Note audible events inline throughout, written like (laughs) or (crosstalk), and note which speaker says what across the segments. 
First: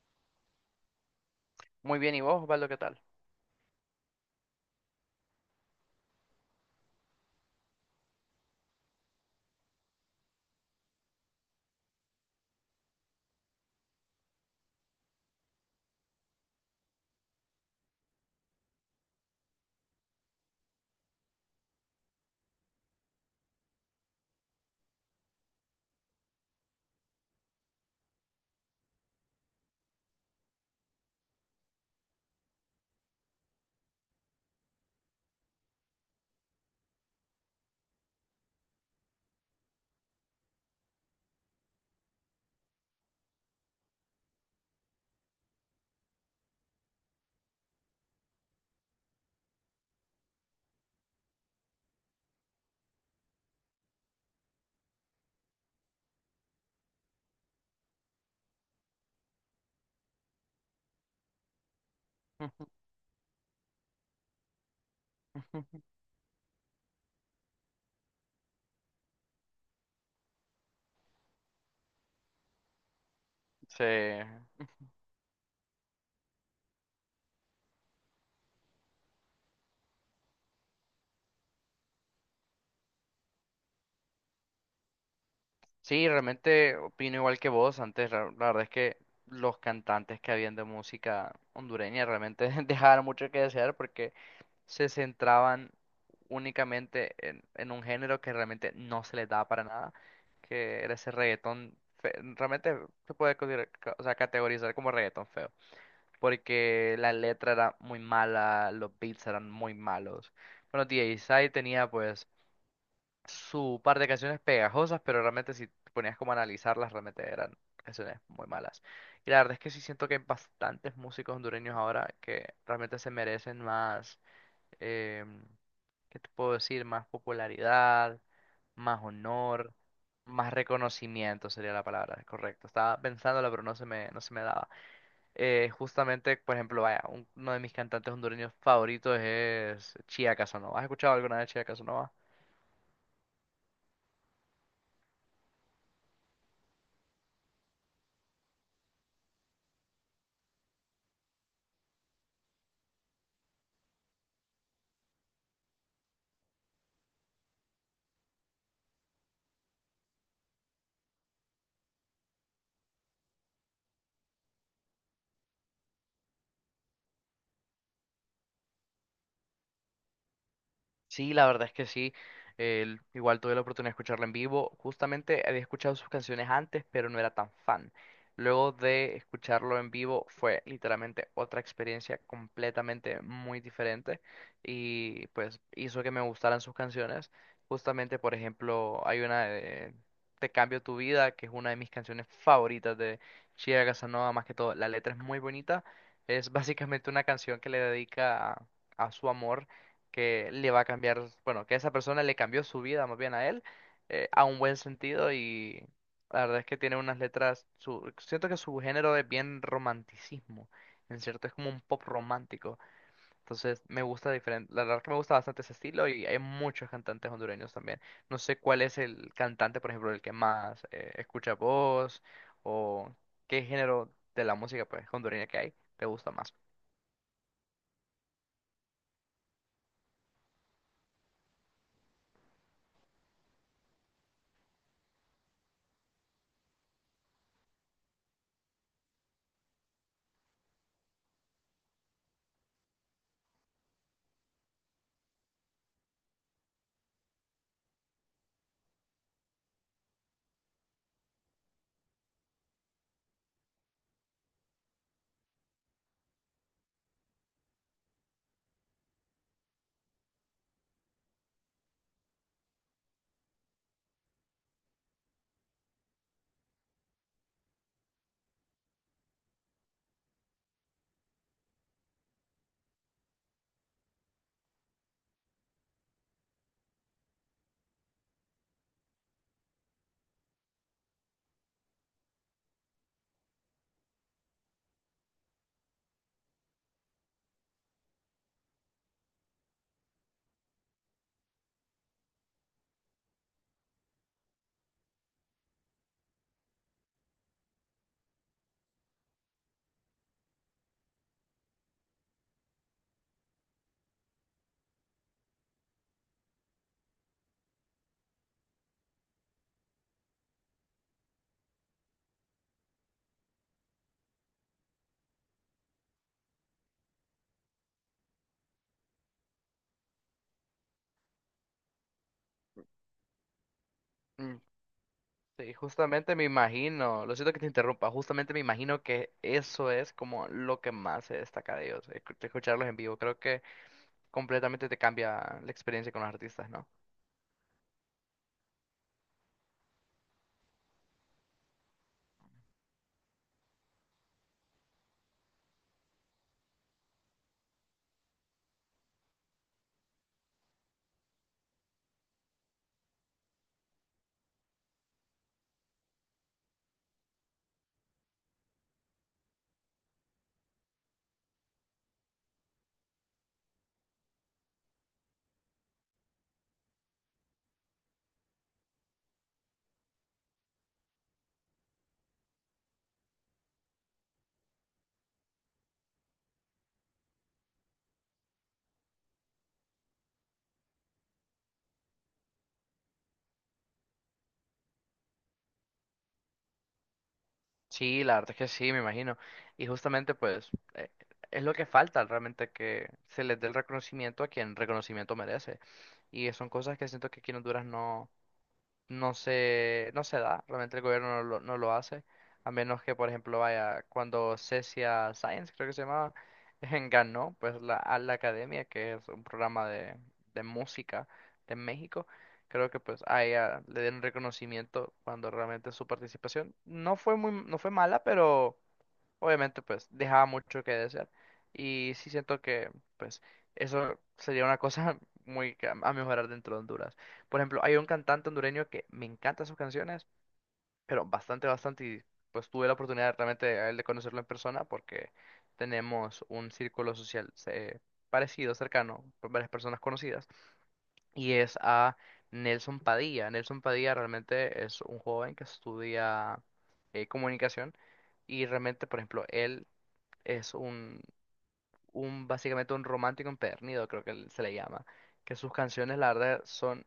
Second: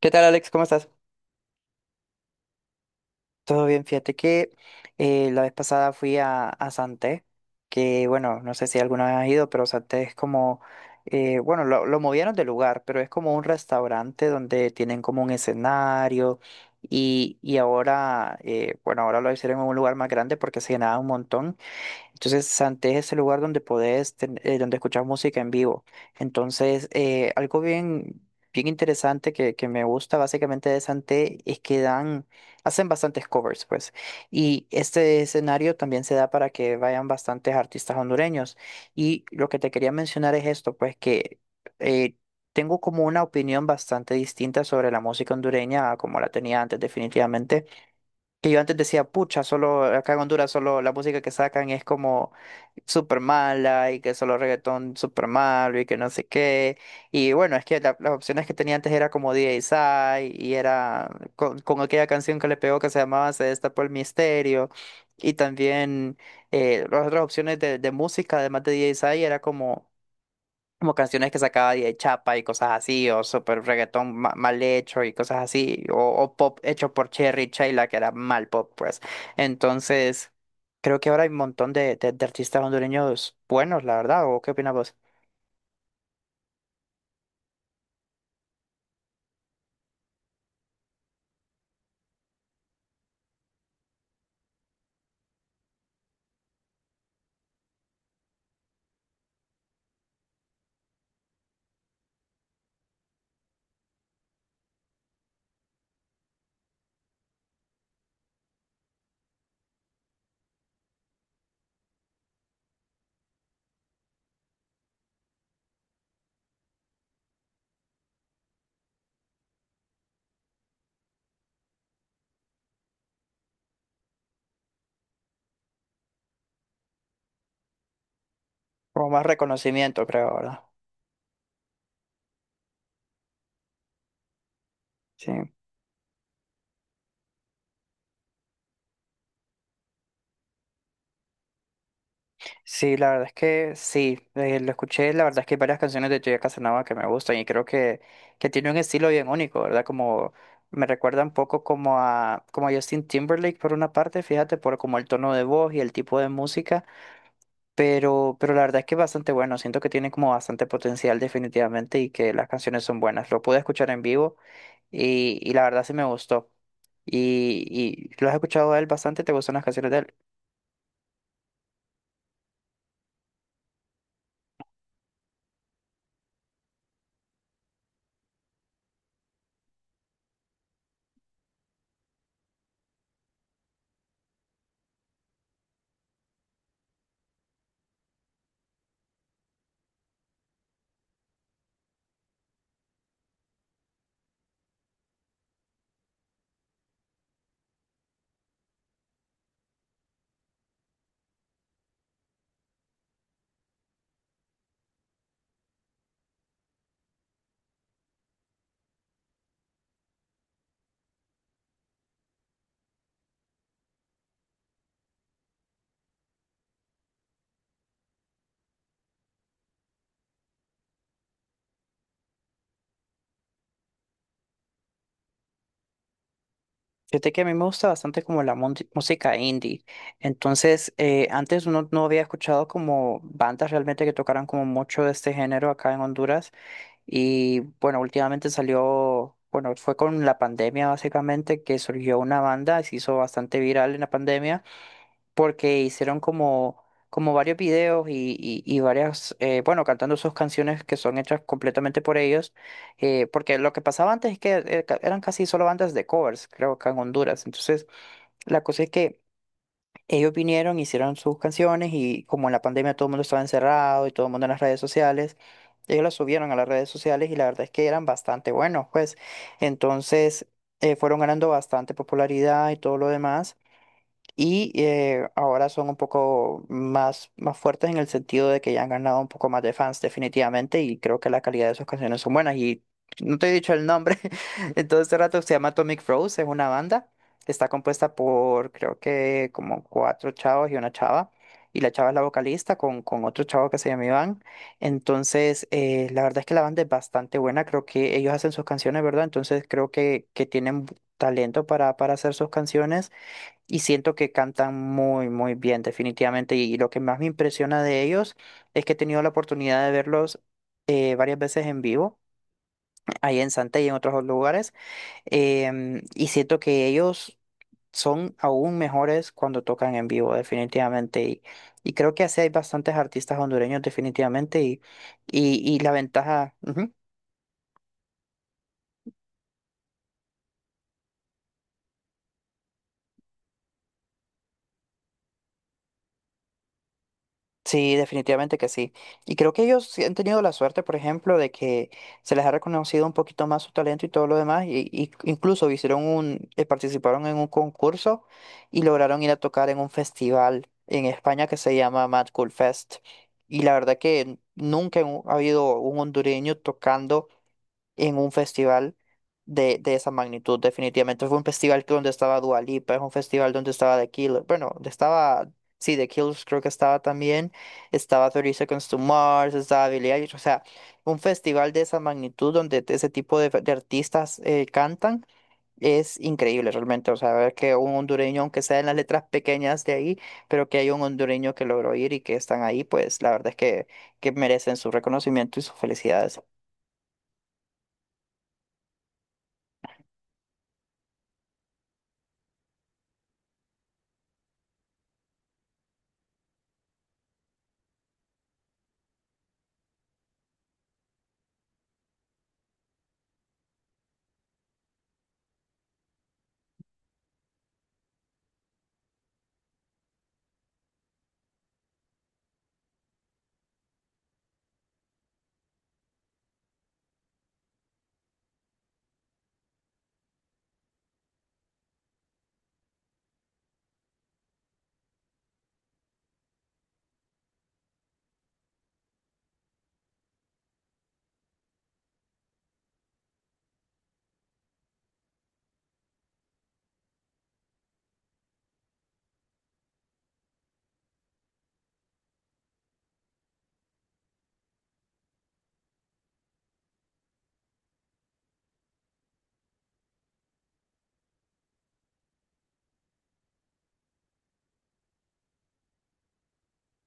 Speaker 1: ¿Qué tal, Alex? ¿Cómo estás?
Speaker 2: Muy bien, ¿y vos, Osvaldo, qué tal?
Speaker 1: Todo bien, fíjate que la vez pasada fui a Santé, que bueno, no sé si alguna vez has ido, pero Santé es como, bueno, lo movieron de lugar, pero es como un restaurante donde tienen como un escenario y ahora, bueno, ahora lo hicieron en un lugar más grande porque se llenaba un montón. Entonces, Santé es el lugar donde podés, donde escuchar música en vivo. Entonces, algo bien, bien interesante que me gusta básicamente de Santé es que dan, hacen bastantes covers, pues. Y este escenario también se da para que vayan bastantes artistas hondureños. Y lo que te quería mencionar es esto, pues que eh, tengo como una opinión bastante distinta sobre la música hondureña a como la tenía antes, definitivamente. Que yo antes decía, pucha, solo acá en Honduras solo la música que sacan es como súper mala y que solo reggaetón súper malo y que no sé qué. Y bueno, es que las opciones que tenía antes era como DJ Sai y era con aquella canción que le pegó que se llamaba Se destapó el misterio. Y
Speaker 2: (laughs)
Speaker 1: también las otras opciones de música, además de DJ Sai, era como como canciones que sacaba de Chapa y cosas así, o super
Speaker 2: Sí,
Speaker 1: reggaetón mal hecho y cosas así, o pop hecho por Cherry y Chayla, que era mal pop, pues. Entonces, creo que ahora hay un montón de artistas hondureños buenos, la verdad, ¿o qué opinas vos?
Speaker 2: sí, realmente opino igual que vos antes. La verdad es que los cantantes que habían de música hondureña realmente (laughs) dejaban mucho que desear porque se centraban únicamente en un género que realmente no se les daba para nada, que era ese reggaetón. Realmente se puede o sea, categorizar como reggaetón feo, porque la letra era muy mala, los beats eran muy malos. Bueno, DJ Sai tenía pues su par de canciones pegajosas, pero realmente si te ponías como a analizarlas, realmente eran canciones muy malas. Y la verdad es que sí siento que hay bastantes músicos hondureños ahora que realmente se merecen más, em, ¿qué te puedo decir? Más popularidad, más
Speaker 1: Como más
Speaker 2: honor,
Speaker 1: reconocimiento, creo,
Speaker 2: más
Speaker 1: ¿verdad?
Speaker 2: reconocimiento sería la palabra, correcto. Estaba pensándola, pero no se me daba.
Speaker 1: Sí.
Speaker 2: Justamente, por ejemplo, vaya, uno de mis cantantes hondureños favoritos es Chía Casanova. ¿Has escuchado alguna vez Chía Casanova?
Speaker 1: Sí, la verdad es que sí, lo escuché, la verdad es que hay varias canciones de Joya Casanova que me gustan y creo que tiene un estilo bien único, ¿verdad? Como me recuerda un poco como a Justin Timberlake por una parte, fíjate, por como el tono de voz y el tipo de música, pero la verdad es que es bastante bueno, siento que tiene como bastante potencial definitivamente y que las canciones son buenas. Lo pude escuchar en vivo y la verdad sí me gustó. ¿Y, ¿Y lo has escuchado a él bastante? ¿Te gustan las canciones de él?
Speaker 2: Sí, la verdad es que sí. Igual tuve la oportunidad de escucharla en vivo. Justamente había escuchado sus canciones antes, pero no era tan fan. Luego de escucharlo en vivo fue literalmente otra experiencia completamente muy diferente y pues hizo que me gustaran sus canciones. Justamente, por ejemplo, hay una de Te cambio tu vida, que es una de mis canciones favoritas de Chiara Casanova, más que todo. La letra es muy bonita. Es básicamente una canción que le dedica a su amor que le va a cambiar, bueno, que esa persona le cambió su vida más bien a él, a un buen sentido y la verdad es que tiene unas letras, su, siento que su género es bien romanticismo, en cierto, es como un pop romántico, entonces me gusta diferente, la verdad que me gusta bastante ese estilo y hay muchos cantantes hondureños también, no sé cuál es el cantante, por ejemplo, el que más escucha voz o qué género de la música pues hondureña que hay te gusta más.
Speaker 1: Fíjate que a mí me gusta bastante como la música indie. Entonces, antes uno no había escuchado como bandas realmente que tocaran como mucho de este género acá en Honduras. Y bueno, últimamente salió, bueno, fue con la pandemia básicamente que surgió una banda, se hizo bastante viral en la pandemia porque hicieron como, como varios videos y varias, bueno, cantando sus canciones que son hechas completamente por ellos, porque lo que pasaba antes es que eran casi solo bandas de covers, creo que en Honduras. Entonces, la cosa es que ellos vinieron, hicieron sus canciones y como en la pandemia todo el mundo estaba encerrado y todo el mundo en las redes sociales. Ellos las subieron a las redes sociales y la verdad es que eran bastante buenos, pues. Entonces, fueron ganando bastante popularidad y todo lo demás. Y ahora son un poco más, más fuertes en el sentido de que ya han ganado un poco más de fans definitivamente y creo que la calidad de sus canciones son buenas. Y no te he dicho el nombre, (laughs) entonces este rato se llama Atomic Froze, es una banda, está compuesta por creo que como cuatro chavos y una chava. Y la chava es la vocalista con otro chavo que se llama Iván. Entonces, la verdad es que la banda es bastante buena. Creo que ellos hacen sus canciones, ¿verdad? Entonces, creo que tienen talento para hacer sus canciones. Y siento que cantan muy, muy bien, definitivamente. Y lo que más me impresiona de ellos es que he tenido la oportunidad de verlos varias veces en vivo, ahí en Santa y en otros lugares. Y siento que ellos son aún mejores cuando tocan en vivo, definitivamente. Y creo que así hay bastantes artistas hondureños, definitivamente. Y,
Speaker 2: Sí,
Speaker 1: y, y la
Speaker 2: justamente me
Speaker 1: ventaja. Ujú.
Speaker 2: imagino, lo siento que te interrumpa, justamente me imagino que eso es como lo que más se destaca de ellos, escucharlos en vivo, creo que completamente te cambia la experiencia con los artistas, ¿no?
Speaker 1: Sí, definitivamente que sí. Y creo que ellos sí han tenido la suerte, por ejemplo, de que se les ha reconocido un poquito más su talento y todo lo demás. Y incluso hicieron un, participaron en un concurso y lograron ir a tocar en un festival en España que se llama Mad Cool Fest. Y la verdad que nunca ha habido un hondureño tocando en un festival de esa magnitud, definitivamente. Fue un festival que donde estaba Dua Lipa, es un festival donde estaba The Killers, bueno, donde estaba, sí, The Killers creo que estaba también, estaba 30 Seconds to Mars, estaba Billie Eilish, o sea, un festival de esa magnitud donde ese tipo de artistas cantan. Es increíble realmente, o sea, ver que un hondureño, aunque sea en las letras pequeñas de ahí, pero que hay un hondureño que logró ir y que están ahí, pues la verdad es que merecen su reconocimiento y sus felicidades.
Speaker 2: Sí, la verdad es que sí, me imagino, y justamente pues es lo que falta realmente que se les dé el reconocimiento a quien reconocimiento merece, y son cosas que siento que aquí en Honduras no. No se da, realmente el gobierno no lo hace, a menos que, por ejemplo, vaya, cuando Cecia Science, creo que se llamaba, (laughs) ganó pues la, a la academia, que es un programa de música de México, creo que pues a ella le dieron reconocimiento cuando realmente su participación no fue muy, no fue mala, pero obviamente, pues dejaba mucho que desear. Y sí siento que, pues, eso sería una cosa (laughs) muy a mejorar dentro de Honduras. Por ejemplo, hay un cantante hondureño que me encantan sus canciones, pero bastante, bastante. Y pues tuve la oportunidad realmente a él de conocerlo en persona porque tenemos un círculo social parecido, cercano, con varias personas conocidas. Y es a Nelson Padilla. Nelson Padilla realmente es un joven que estudia comunicación. Y realmente, por ejemplo, él es un básicamente un romántico empedernido, creo que se le llama, que sus canciones, la verdad, son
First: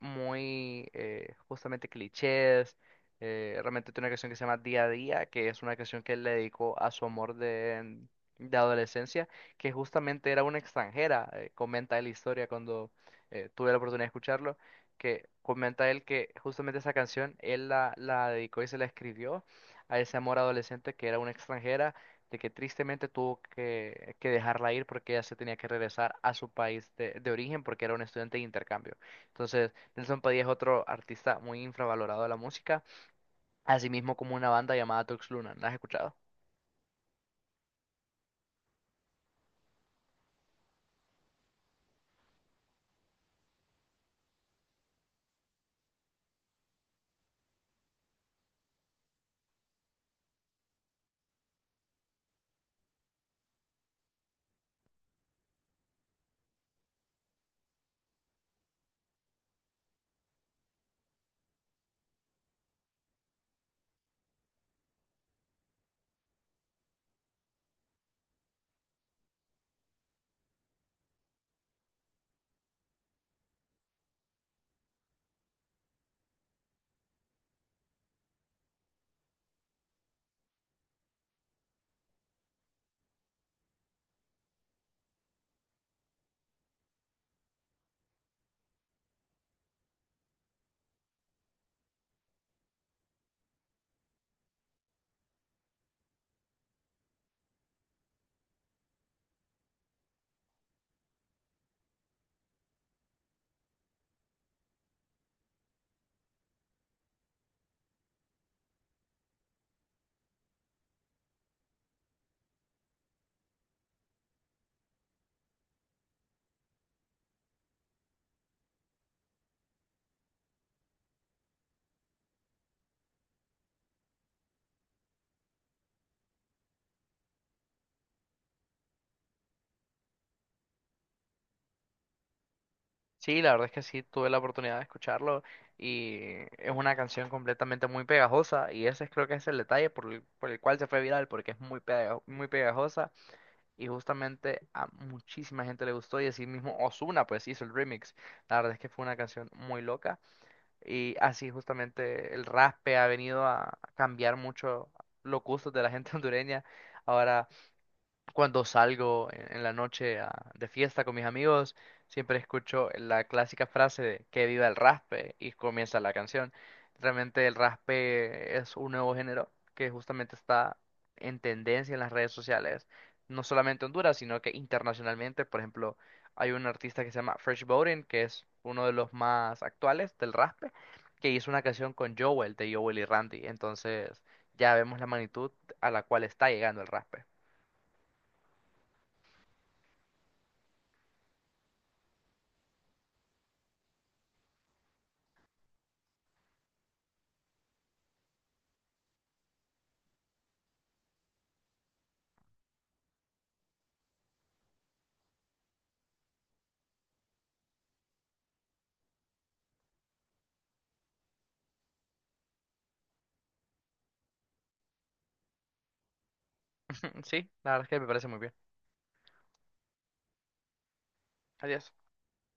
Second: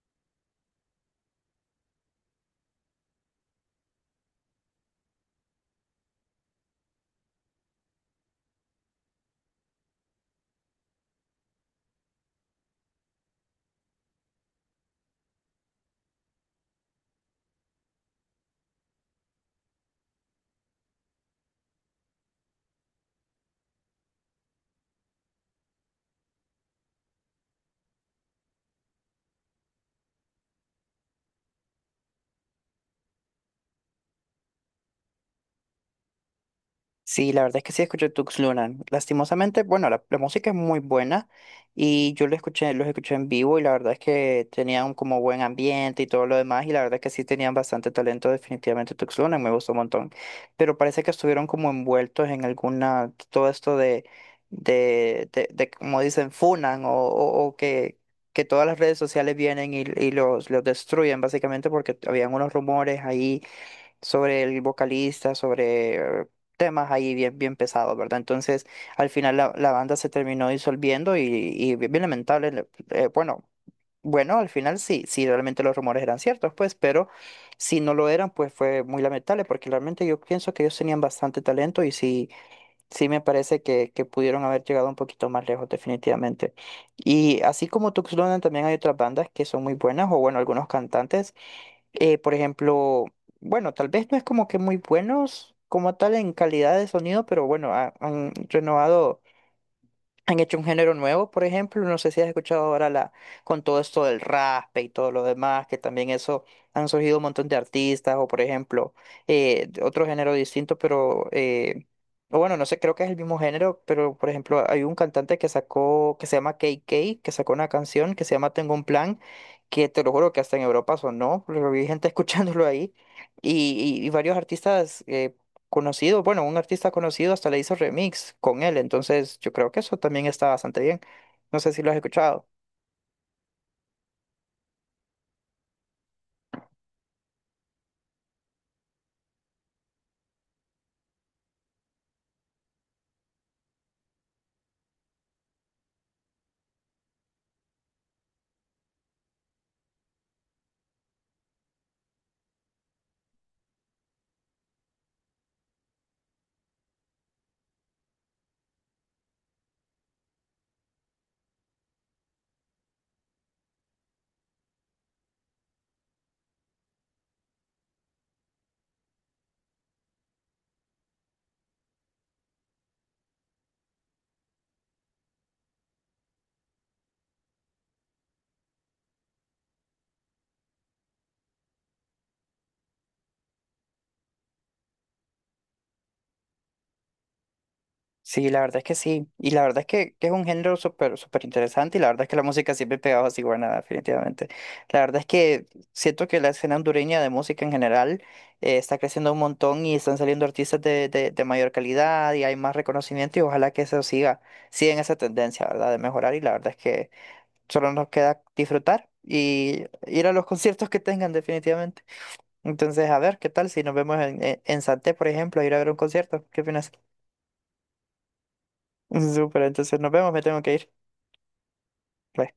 Speaker 2: muy justamente clichés. Realmente tiene una canción que se llama Día a Día, que es una canción que él le dedicó a su amor de adolescencia, que justamente era una extranjera. Comenta él la historia cuando tuve la oportunidad de escucharlo, que comenta él que justamente esa canción él la dedicó y se la escribió a ese amor adolescente que era una extranjera. De que tristemente tuvo que dejarla ir porque ella se tenía que regresar a su país de origen porque era un estudiante de intercambio. Entonces, Nelson Padilla es otro artista muy infravalorado de la música, así mismo como una banda llamada Tux Luna. ¿La has escuchado?
Speaker 1: Sí, la verdad es que sí escuché Tux Lunan. Lastimosamente, bueno, la música es muy buena y yo lo escuché, los escuché en vivo y la verdad es que tenían como buen ambiente y todo lo demás y la verdad es que sí tenían bastante talento definitivamente Tux Lunan, me gustó un montón. Pero parece que estuvieron como envueltos en alguna, todo esto de como dicen, funan o que todas las redes sociales vienen y los destruyen básicamente porque habían unos rumores ahí sobre el vocalista, sobre eh, temas ahí bien, bien pesados, ¿verdad? Entonces, al final la banda se terminó disolviendo y bien bien lamentable, bueno, bueno, al final sí, sí, realmente los rumores eran ciertos, pues, pero si no lo eran, pues fue muy lamentable, porque realmente yo pienso que ellos tenían bastante talento y sí, sí me parece que pudieron haber llegado un poquito más lejos, definitivamente. Y así como Tuxtlan, también hay otras bandas que son muy buenas, o bueno, algunos cantantes por ejemplo, bueno, tal vez no es como que muy buenos como tal en calidad de sonido, pero bueno, han renovado, han hecho un género nuevo, por ejemplo, no sé si has escuchado ahora la, con todo esto del raspe y todo lo demás, que también eso han surgido un montón de artistas, o por ejemplo, otro género distinto, pero o bueno, no sé, creo que es el mismo género, pero por ejemplo, hay un cantante que sacó, que se llama K K que sacó una canción que se llama Tengo un plan, que te lo juro que hasta en Europa sonó, pero vi gente (laughs) escuchándolo ahí, y varios artistas conocidos, bueno, un artista conocido hasta le hizo remix con él, entonces yo creo que eso también está bastante bien. No sé si lo has escuchado.
Speaker 2: Sí, la verdad es que sí, tuve la oportunidad de escucharlo y es una canción completamente muy pegajosa y ese creo que es el detalle por el cual se fue viral, porque es muy pegajosa y justamente a muchísima gente le gustó y así mismo Ozuna pues hizo el remix. La verdad es que fue una canción muy loca y así justamente el raspe ha venido a cambiar mucho los gustos de la gente (laughs) hondureña. Ahora cuando salgo en la noche de fiesta con mis amigos, siempre escucho la clásica frase de que viva el raspe y comienza la canción. Realmente el raspe es un nuevo género que justamente está en tendencia en las redes sociales, no solamente en Honduras, sino que internacionalmente. Por ejemplo, hay un artista que se llama Fresh Bowden, que es uno de los más actuales del raspe, que hizo una canción con Joel de Joel y Randy. Entonces ya vemos la magnitud a la cual está llegando el raspe.
Speaker 1: Sí, la verdad es que sí. Y la verdad es que es un género súper súper interesante y la verdad es que la música siempre pegaba así, bueno, definitivamente. La verdad es que siento que la escena hondureña de música en general está creciendo un montón y están saliendo artistas de de mayor calidad y hay más reconocimiento y ojalá que eso siga, siga en esa tendencia, ¿verdad? De mejorar y la verdad es que solo nos queda disfrutar y ir a los conciertos que tengan definitivamente. Entonces, a ver, ¿qué tal si nos vemos en Santé, por ejemplo, a ir a ver un concierto? ¿Qué opinas?
Speaker 2: (laughs) Sí, la verdad es que me parece muy bien.
Speaker 1: Súper, entonces nos vemos, me tengo que ir.
Speaker 2: Adiós.
Speaker 1: Bye.